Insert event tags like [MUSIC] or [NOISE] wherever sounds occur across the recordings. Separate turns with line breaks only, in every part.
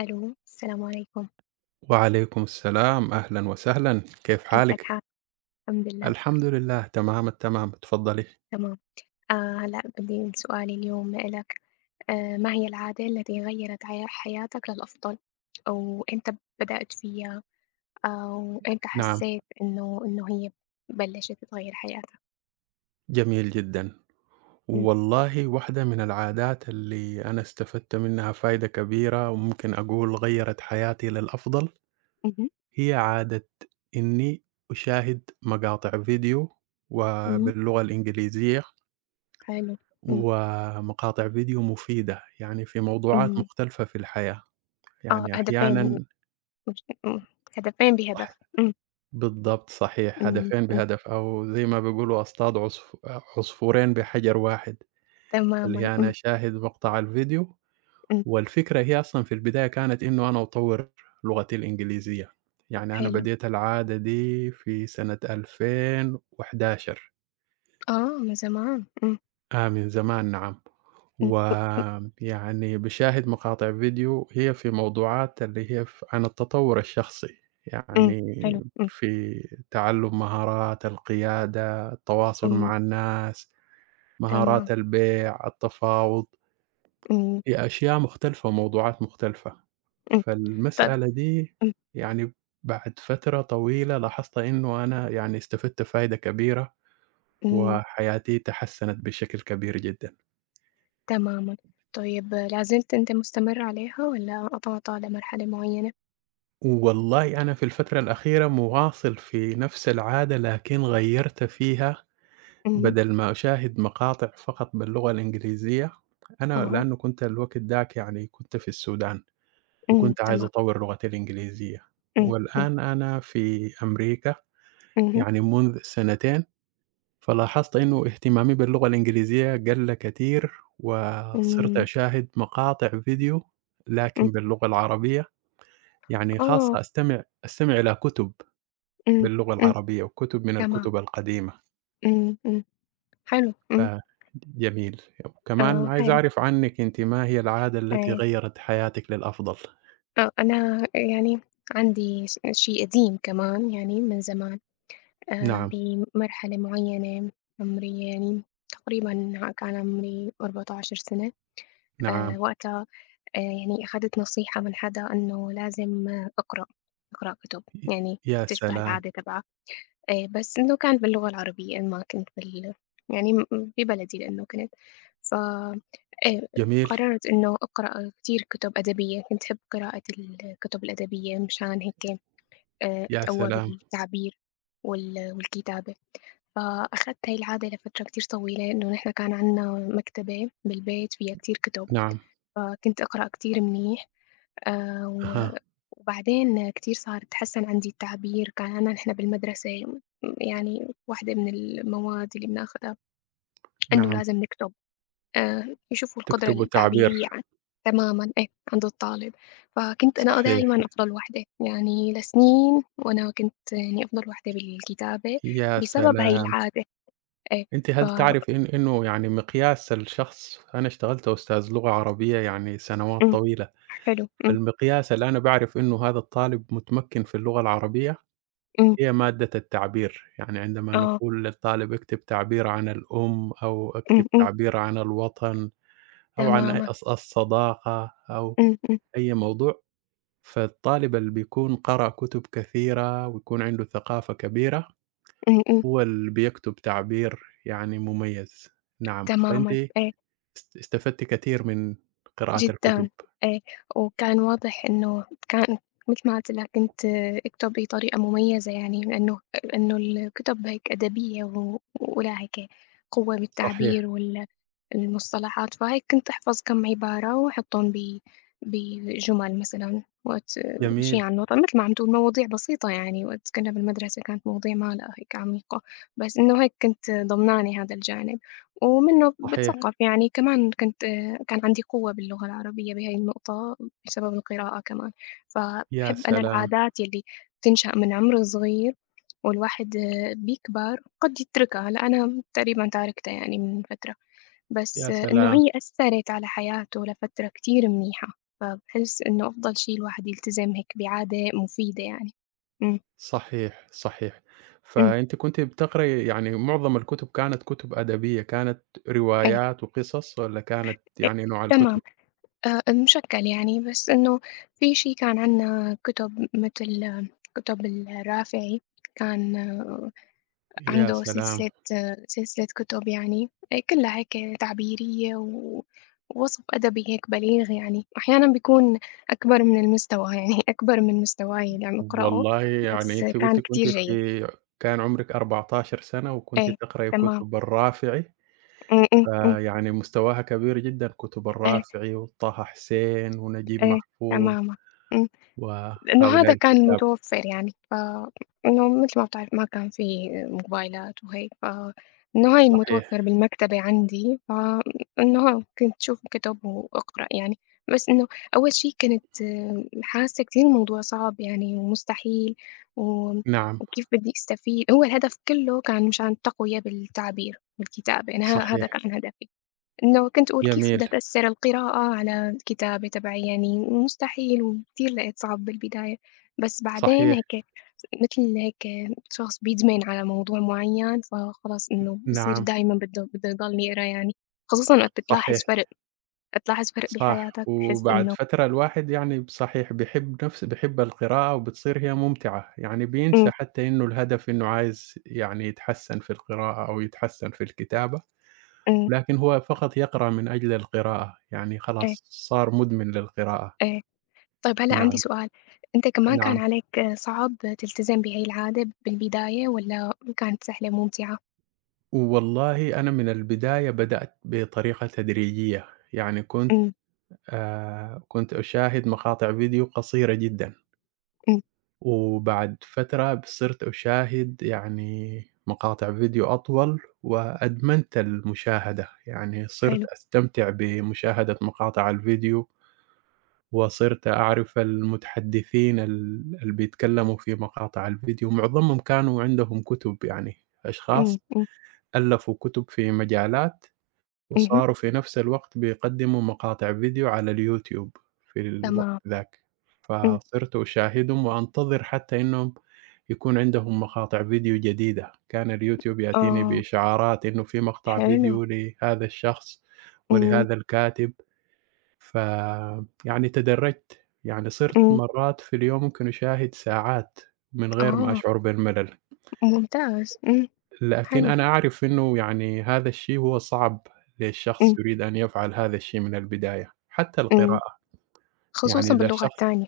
ألو، السلام عليكم،
وعليكم السلام، أهلًا وسهلًا، كيف
كيف
حالِك؟
الحال؟ الحمد لله
الحمد لله تمام التمام، اتفضلي.
تمام. آآ هلأ بدي سؤالي اليوم لإلك، ما هي العادة التي غيّرت عيا حياتك للأفضل، وإمتى بدأت فيها أو إمتى
نعم،
حسيت إنه هي بلّشت تغيّر حياتك؟
جميل جدًا.
إمم،
والله واحدة من العادات اللي أنا استفدت منها فايدة كبيرة وممكن أقول غيّرت حياتي للأفضل،
اهم،
هي عادة إني أشاهد مقاطع فيديو
اهم،
وباللغة الإنجليزية
حلو. إمم،
ومقاطع فيديو مفيدة، يعني في موضوعات
إمم،
مختلفة في الحياة.
آه،
يعني
هدفين،
أحيانًا
مش هدفين بهدف. إمم،
بالضبط صحيح،
إمم،
هدفين
إمم،
بهدف أو زي ما بيقولوا أصطاد عصف عصفورين بحجر واحد، اللي
تمامًا.
هي أنا
إمم،
أشاهد مقطع الفيديو،
إمم،
والفكرة هي أصلًا في البداية كانت إنه أنا أطوّر لغتي الإنجليزية، يعني أنا
حلو.
بديت العادة دي في سنة 2011.
آه، من زمان. إمم،
آه، من زمان نعم،
إمم،
ويعني باشاهد مقاطع فيديو هي في موضوعات اللي هي عن التطور الشخصي،
إمم،
يعني
حلو. إمم،
في تعلم مهارات القيادة، التواصل
إمم،
مع الناس،
تمام.
مهارات البيع، التفاوض،
إمم،
هي أشياء مختلفة وموضوعات مختلفة،
إمم، ط
فالمسألة
إمم،
دي يعني بعد فترة طويلة لاحظت إنه أنا يعني استفدت فايدة كبيرة،
إمم،
وحياتي تحسنت بشكل كبير جدًا.
تمامًا. طيب لا زلت أنت مستمر عليها والّا قطعت على مرحلة معيّنة؟
والله أنا في الفترة الأخيرة مواصل في نفس العادة، لكن غيّرت فيها
اهم،
بدل ما أشاهد مقاطع فقط باللغة الإنجليزية، أنا
أها.
لأنه كنت الوقت داك يعني كنت في السودان، وكنت عايز
تمام.
أطوّر لغتي الإنجليزية،
إمم، إمم،
والآن أنا في أمريكا
اهم،
يعني منذ سنتين، فلاحظت إنه اهتمامي باللغة الإنجليزية قَل كتير، وصرت
إمم،
أشاهد مقاطع فيديو
إمم،
لكن باللغة العربية، يعني
آه.
خاصة أستمع إلى كُتب
إمم،
باللغة
إمم،
العربية وكُتب من
تمام.
الكُتب القديمة.
إمم، إمم، حلو.
ف جميل. وكمان
آه،
عايز
حلو.
أعرف عنِّك أنتِ ما هي العادة التي
آآ،
غيّرت حياتِك للأفضل؟
آه، أنا يعني عندي شيء قديم كمان يعني من زمان.
نعم،
بمرحلة معيّنة عمري يعني تقريبًا كان عمري 14 سنة.
نعم.
وقتها يعني أخدت نصيحة من حدا إنه لازم أقرأ كُتب،
ي
يعني
يا
تشبه
سلام!
العادة تبعها. بس إنه كان باللغة العربية ما كنت يعني ببلدي لإنه كنت. ف
جميل،
قررت إنه أقرأ كتير كُتب أدبية، كنت أحب قراءة الكُتب الأدبية مشان هيك
يا
أتقوّى
سلام!
بالتعبير والكتابة. فأخدت هاي العادة لفترة كتير طويلة، إنه نحن كان عندنا مكتبة بالبيت فيها كتير كُتب.
نعم،
آه، كنت أقرأ كتير منيح. و
أها،
وبعدين كتير صار تحسّن عندي التعبير. كان نحن بالمدرسة يعني واحدة من المواد اللي بناخدها إنه
نعم.
لازم نكتب، يشوفوا القدرة
تكتبوا تعبير
التعبيرية عن، تمامًا، إيه، عند الطالب. فكنت أنا
صحيح.
دايمًا أفضل واحدة، يعني لسنين وأنا كنت يعني أفضل واحدة بالكتابة
يا
بسبب هاي
سلام!
العادة. إيه.
أنتِ
ف
هل تعرف إنه يعني مقياس الشخص، أنا اشتغلت أستاذ لغة عربية يعني سنوات
إمم،
طويلة،
حلو. إمم،
فالمقياس اللي أنا باعرف إنه هذا الطالب متمكِّن في اللغة العربية
إمم،
هي مادة التعبير، يعني عندما
آه.
نقول للطالب اكتب تعبير عن الأم، أو
إمم،
اكتب
إمم،
تعبير عن الوطن، أو عن أ
تمامًا.
الص الصداقة، أو
إمم، إمم،
أي موضوع، فالطالب اللي بيكون قرأ كتب كثيرة ويكون عنده ثقافة كبيرة،
إمم، إمم.
هو اللي بيكتب تعبير يعني مميز، نعم، فأنتِ
تمامًا، إيه،
استفدتِ كثير من قراءة الكتب،
جدًا، إيه. وكان واضح إنه كان مثل ما قُلت لك أنت، اكتب بطريقة مميزة يعني لإنه الكتب هيك أدبية ولها هيك قوة
صحيح،
بالتعبير المصطلحات. فهيك كنت أحفظ كم عبارة وأحطّهم بجُمل مثلًا وقت شي
جميل،
عن الوطن، متل ما عم تقول مواضيع بسيطة يعني وقت كنّا بالمدرسة كانت مواضيع ما لها هيك عميقة. بس إنه هيك كنت ضمنانة هذا الجانب، ومنّه باتثقّف
صحيح،
يعني. كمان كان عندي قوة باللغة العربية بهاي النقطة بسبب القراءة كمان.
يا
فباحب أنا
سلام،
العادات يلّي بتنشأ من عمر صغير والواحد بيكبر قد يتركها. لأ أنا تقريبًا تاركتها يعني من فترة. بس
يا
إنه
سلام.
هي أثّرت على حياته لفترة كتير منيحة. فباحس إنه أفضل شي الواحد يلتزم هيك بعادة مفيدة يعني. إمم،
صحيح، صحيح.
إمم،
فأنتِ كنتِ بتقرأي يعني معظم الكتب كانت كتب أدبية، كانت
أيوه.
روايات وقصص والّا كانت
أ
يعني نوع
تمام.
الكتب؟
مشكّل يعني، بس إنه في شي كان عندنا كُتب متل كُتب الرافعي. كان
يا
عنده
سلام!
سلسلة كتب يعني كلّها هيك تعبيرية ووصف أدبي هيك بليغ يعني، وأحيانًا بيكون أكبر من المستوى [LAUGHS] يعني أكبر من مستواي اللي عم أقرأه،
والله يعني
بس
أنتِ
كان
قُلتِ
كتير
كنتِ
جيد.
في كان عمرِك 14 سنة وكنتِ
إيه،
تقرأي
تمام.
كتب الرافعي،
إمم، إمم، إمم،
فيعني مستواها كبير جدًا، كتب
إيه،
الرافعي وطه حسين ونجيب
إيه،
محفوظ
تمامًا. إمم. لإنه
وهؤلاء
هذا كان
الكتاب.
المتوفّر يعني. ف إنه متل ما بتعرف ما كان في موبايلات وهيك. ف إنه هاي
صحيح،
المتوفّر بالمكتبة عندي. ف إنه كنت شوف كُتب وأقرأ يعني. بس إنه أول شي كنت حاسّة كتير الموضوع صعب يعني ومستحيل، و
نعم،
وكيف بدّي أستفيد. هو الهدف كلّه كان مشان التقوية بالتعبير والكتابة، أنا هذا
صحيح،
كان هدفي. لو كنت أقول كيف بدها
جميل،
تأثّر القراءة على الكتابة تبعي، يعني مستحيل وكتير لقيت صعب بالبداية. بس بعدين
صحيح،
هيك، متل هيك شخص بيدمن على موضوع معيّن، فخلاص إنه بصير
نعم،
دايمًا بده يضل يقرا يعني، خصوصًا وقت بتلاحظ
صحيح.
فرق وقت تلاحظ فرق
صح،
بحياتك بتحس
وبعد
إنه.
فترة الواحد يعني صحيح بيحب القراءة وبتصير هي ممتعة، يعني
إمم،
بينسى حتى إنه الهدف إنه عايز يعني يتحسّن في القراءة أو يتحسّن في الكتابة،
إمم،
لكن هو فقط يقرأ من أجل القراءة، يعني
إيه،
خلاص صار مدمن للقراءة.
إيه. طيب هلأ عندي
نعم،
سؤال، أنت كمان كان
نعم.
عليك صعب تلتزم بهي العادة بالبداية والّا كانت سهلة وممتعة؟
والله أنا من البداية بدأت بطريقة تدريجية، يعني كنت
إمم،
كنت أشاهد مقاطع فيديو قصيرة جدًا.
إمم،
وبعد فترة صرت أشاهد يعني مقاطع فيديو أطول، وأدمنت المشاهدة، يعني صرت
حلو.
أستمتع بمشاهدة مقاطع الفيديو، وصرت أعرف المتحدثين اللي بيتكلموا في مقاطع الفيديو، معظمهم كانوا عندهم كتب يعني
إمم،
أشخاص
إمم،
ألفوا كتب في مجالات
اهم.
وصاروا في نفس الوقت بيقدّموا مقاطع فيديو على اليوتيوب في الوقت
تمام.
ذاك،
إمم،
فصرت أشاهدهم وأنتظر حتى إنهم يكون عندهم مقاطع فيديو جديدة، كان اليوتيوب يأتيني
آه،
بإشعارات إنه في مقطع
حلو.
فيديو لهذا الشخص
إمم،
ولهذا الكاتب، فيعني تدرّجت، يعني صرت
إمم،
مرات في اليوم ممكن أشاهد ساعات من غير ما
آه،
أشعر بالملل.
ممتاز.
لكن
حلو.
أنا أعرف إنه يعني هذا الشيء هو صعب
إمم،
للشخص يريد أن يفعل هذا الشيء من البداية، حتى
إمم،
القراءة، يعني
خصوصًا
إذا
باللغة
شخص
التانية.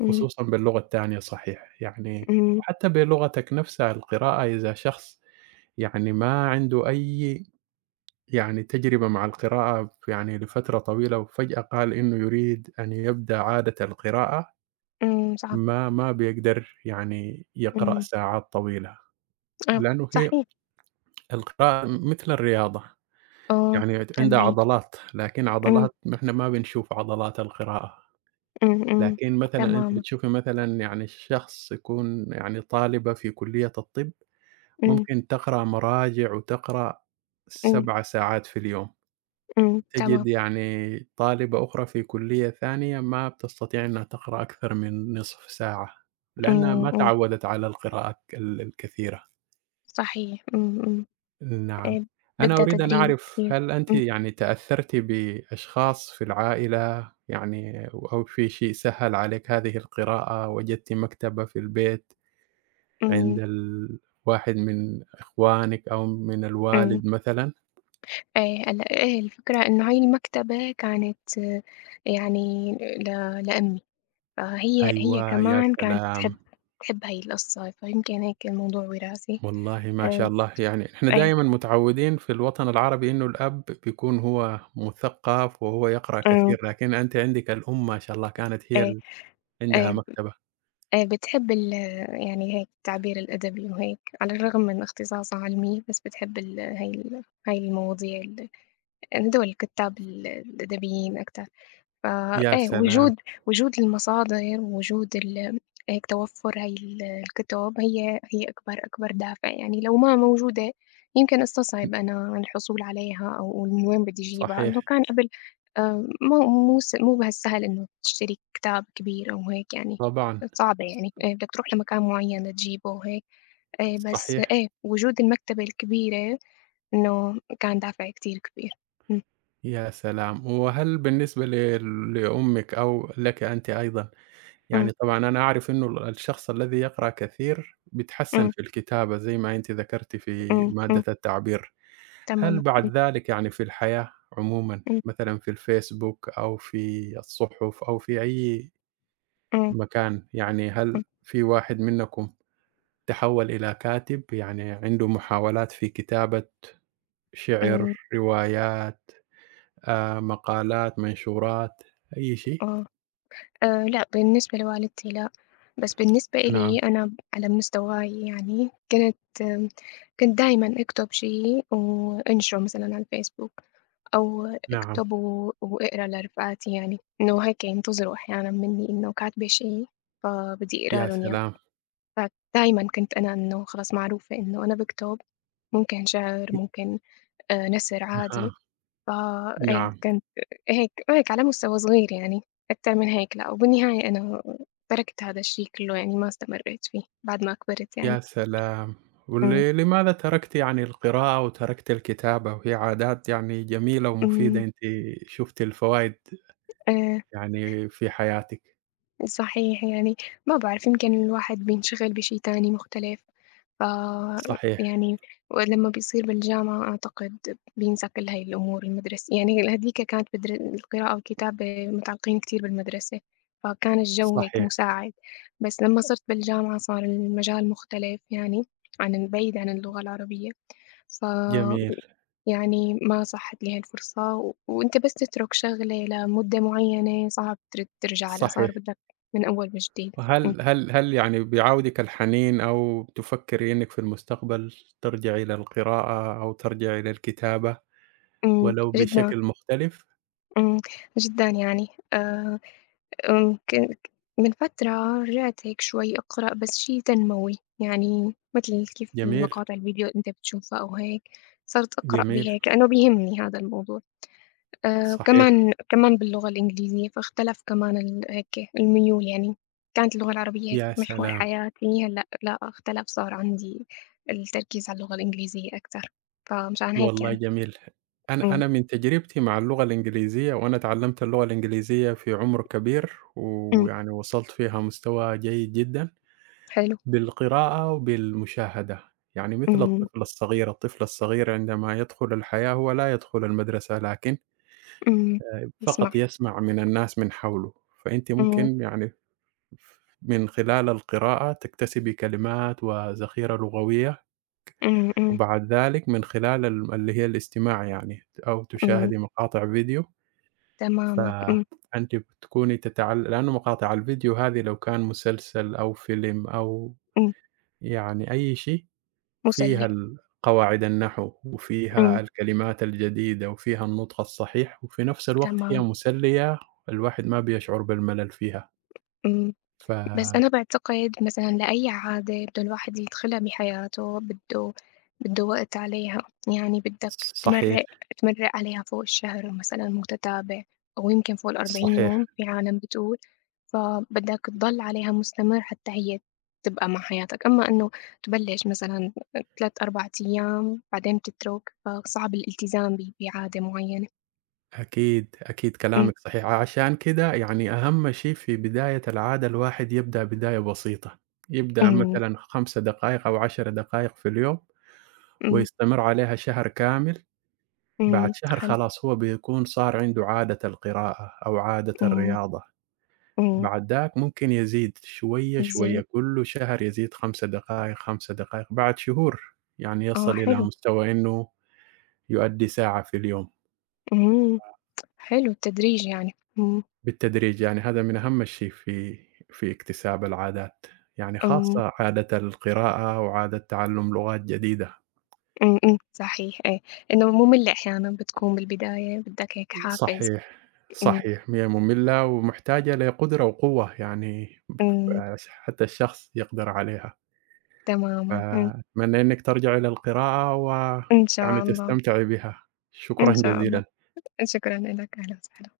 إمم،
خصوصًا باللغة التانية صحيح، يعني
إمم،
وحتى بلغتك نفسها القراءة إذا شخص يعني ما عنده أي يعني تجربة مع القراءة يعني لفترة طويلة وفجأة قال إنه يريد أن يبدأ عادة القراءة،
إمم، صعب.
ما بيقدر يعني يقرأ
إمم،
ساعات طويلة،
آه،
لأنه هي
صحيح،
القراءة مثل الرياضة،
آه،
يعني عندها
تمرين.
عضلات، لكن
إمم،
عضلات ما إحنا ما بنشوف عضلات القراءة،
إمم، إمم،
لكن مثلًا أنتِ
تمامًا.
بتشوفي مثلًا يعني الشخص يكون يعني طالبة في كلية الطب،
إمم،
ممكن تقرأ مراجع وتقرأ
إمم،
7 ساعات في اليوم،
إمم، تمام.
تجد يعني طالبة أخرى في كلية ثانية ما بتستطيع إنها تقرأ أكثر من نصف ساعة، لأنها
إمم،
ما
إمم،
تعوّدت على القراءة الكثيرة.
صحيح. إمم، إمم،
نعم.
آآ،
أنا
بدها
أريد أن
تدريب
أعرف
كتير.
هل أنتِ
إمم،
يعني تأثّرتِ بأشخاص في العائلة يعني أو في شيء سهّل عليك هذه القراءة، وجدتِ مكتبة في البيت عند
إمم،
ال واحد من إخوانِك أو من
إمم،
الوالد مثلًا؟
آآ، هلأ إيه الفكرة إنه هاي المكتبة كانت يعني ل لأمي. فهي
أيوه، يا
كمان كانت
سلام!
بتحب هاي القصة، فيمكن هيك الموضوع وراثي.
والله ما شاء
آآ
الله، يعني إحنا
إيه.
دايمًا متعوّدين في الوطن العربي إنه الأب بيكون هو مثقّف وهو يقرأ
إمم،
كثير، لكن أنتِ عندِك الأم ما شاء الله كانت هي
إيه،
ال عندها
إيه،
مكتبة.
إيه، بتحب يعني هيك التعبير الأدبي وهيك، على الرغم من اختصاصها علمي، بس بتحب ال هاي ال هاي المواضيع هدول الكتّاب الأدبيين أكتر. ف
يا
إيه،
سلام!
وجود المصادر، وجود هيك توفُّر هاي الكتب هي أكبر أكبر دافع، يعني لو ما موجودة يمكن أستصعب أنا الحصول عليها أو من وين بدي أجيبها. إنه
صحيح،
كان قبل مو بهالسهل إنه تشتري كتاب كبير أو هيك يعني.
طبعًا،
صعبة يعني، إيه بدك تروح لمكان معيّن لتجيبه وهيك، إيه بس
صحيح،
إيه وجود المكتبة الكبيرة إنه كان دافع كتير كبير. إمم،
يا سلام! وهل بالنسبة لأمِك أو لكِ أنتِ أيضًا،
إمم،
يعني طبعًا أنا أعرف إنه الشخص الذي يقرأ كثير بيتحسّن
إمم،
في الكتابة زي ما أنتِ ذكرتِ في
إمم،
مادة
إمم،
التعبير، هل
تمامًا. إمم،
بعد ذلك يعني في الحياة عمومًا،
إمم.
مثلًا في الفيسبوك أو في الصحف أو في أي
إمم،
مكان، يعني
إمم،
هل في واحد منكم تحوّل إلى كاتب، يعني عنده محاولات في كتابة شِعر،
إمم،
روايات؟ مقالات، منشورات، أي شيء؟
آه. لأ بالنسبة لوالدتي لأ. بس بالنسبة
نعم،
إلي أنا على حسب وعيي يعني، كنت دايمًا أكتب شي وأنشره مثلًا على الفيسبوك أو
نعم.
أكتب وأقرا لرفقاتي يعني، إنه هيك ينتظروا أحيانًا منّي إنه كاتبة شي فبدي أقرا
يا
لهم إياه.
سلام!
فدايمًا كنت أنا إنه خلاص معروفة إنه أنا باكتب ممكن شعر، ممكن نثر عادي.
أها،
آه، إيه،
نعم،
كانت هيك هيك على مستوى صغير يعني. أكتر من هيك لأ، وبالنهاية أنا تركت هذا الشي كلّه يعني ما استمرّيت فيه بعد ما كبرت
يا
يعني.
سلام! ول
إمم،
لماذا تركتِ يعني القراءة وتركتِ الكتابة وهي عادات يعني جميلة ومفيدة،
إمم،
أنتِ شُفتِ الفوايد
آآ
يعني في حياتِك.
صحيح يعني، ما بعرف يمكن الواحد بينشغل بشي تاني مختلف. ف
صحيح،
يعني ولمّا بيصير بالجامعة أعتقد بينسى كل هاي الأمور، المدرس يعني هاذيك كانت القراءة والكتابة متعلقين كتير بالمدرسة، فكان الجو هيك
صحيح،
مساعد. بس لمّا صرت بالجامعة صار المجال مختلف يعني، بعيد عن اللغة العربية.
جميل،
فيعني ما صحت لي هاي الفرصة. وأنت بس تترك شغلة لمدة معينة صعب ترجع لها، صار
صحيح.
بدك من أول وجديد. إمم،
وهل هل هل يعني بيعاودِك الحنين أو بتفكري إنِّك في المستقبل ترجعي للقراءة أو ترجعي للكتابة
إمم،
ولو
جدًا.
بشكل مختلف؟
إمم، جدًا يعني، آآ آمم، كان ك من فترة رجعت هيك شوي أقرأ بس شي تنموي، يعني متل كيف
جميل،
المقاطع الفيديو اللي أنت بتشوفها أو هيك. صرت أقرأ
جميل،
بهيك لأنه بيهمني هذا الموضوع.
صحيح،
وكمان باللغة الإنجليزية فاختلف كمان هيك الميول يعني. كانت اللغة العربية هيك
يا
محور
سلام!
حياتي، هلأ لأ اختلف صار عندي التركيز على اللغة الإنجليزية أكتر، فمشان هيك
والله
يعني.
جميل. أنا
إمم،
أنا من تجربتي مع اللغة الإنجليزية وأنا اتعلمت اللغة الإنجليزية في عُمر كبير،
إمم،
ويعني وصلت فيها مستوى جيد جدًا
حلو.
بالقراءة وبالمشاهدة، يعني مثل
إمم،
الطفل الصغير، الطفل الصغير عندما يدخل الحياة هو لا يدخل المدرسة لكن
إمم، اسمع.
فقط يسمع من الناس من حوله، فأنتِ
إمم،
ممكن يعني من خلال القراءة تكتسبي كلمات وذخيرة لغوية.
إمم، إمم،
وبعد ذلك من خلال ال اللي هي الاستماع، يعني أو
إمم.
تشاهدي مقاطع فيديو،
تمامًا. إمم،
فأنتِ بتكوني تتعل لأنه مقاطع الفيديو هذه لو كان مسلسل أو فيلم أو
إمم،
يعني أي شيء فيها
مُسلّي.
ال قواعد النحو
إمم،
وفيها الكلمات الجديدة وفيها النطق الصحيح، وفي نفس الوقت هي
تمام.
مسلية الواحد ما بيشعر بالملل فيها.
إمم،
ف
بس أنا باعتقد مثلًا لأي عادة بده الواحد يدخلها بحياته، بده وقت عليها. يعني بدّك
صحيح،
تمرّق عليها فوق الشهر مثلًا متتابع أو يمكن فوق ال40
صحيح.
يوم في عالم بتقول. فبدّك تضل عليها مستمر حتى هي تبقى مع حياتك، أمّا إنه تبلش مثلًا 3، 4 أيام بعدين بتترك، فصعب الالتزام بعادة معيّنة.
أكيد، أكيد
إمم،
كلامِك صحيح، عشان كده يعني أهم شيء في بداية العادة الواحد يبدأ بداية بسيطة، يبدأ
إمم،
مثلًا 5 دقايق أو 10 دقايق في اليوم
إمم.
ويستمر عليها شهر كامل، بعد
إمم،
شهر
حلو.
خلاص هو بيكون صار عنده عادة القراءة أو عادة
إمم،
الرياضة،
إمم،
بعد ذاك ممكن يزيد شوية، شوية،
يزيد،
كل شهر يزيد 5 دقايق، 5 دقايق، بعد شهور يعني
آه،
يصل إلى
حلو.
مستوى إنه يؤدي ساعة في اليوم.
إمم، حلو التدريج يعني. إمم،
بالتدريج، يعني هذا من أهم الشيء في اكتساب العادات، يعني
إمم،
خاصة عادة القراءة وعادة تعلم لغات جديدة.
إمم، إمم، صحيح، إيه. إنه مُمِل أحيانًا بتكون بالبداية بدّك هيك حافز.
صحيح،
إمم،
صحيح، هي مملة ومحتاجة لقدرة وقوة يعني
إمم،
ف حتى الشخص يقدر عليها،
تمامًا.
فأتمنى إنِّك ترجعي للقراءة
إن
ويعني
شاء الله.
تستمتعي بها.
إن
شكرًا
شاء الله،
جزيلًا.
شكرًا لك، أهلًا وسهلًا.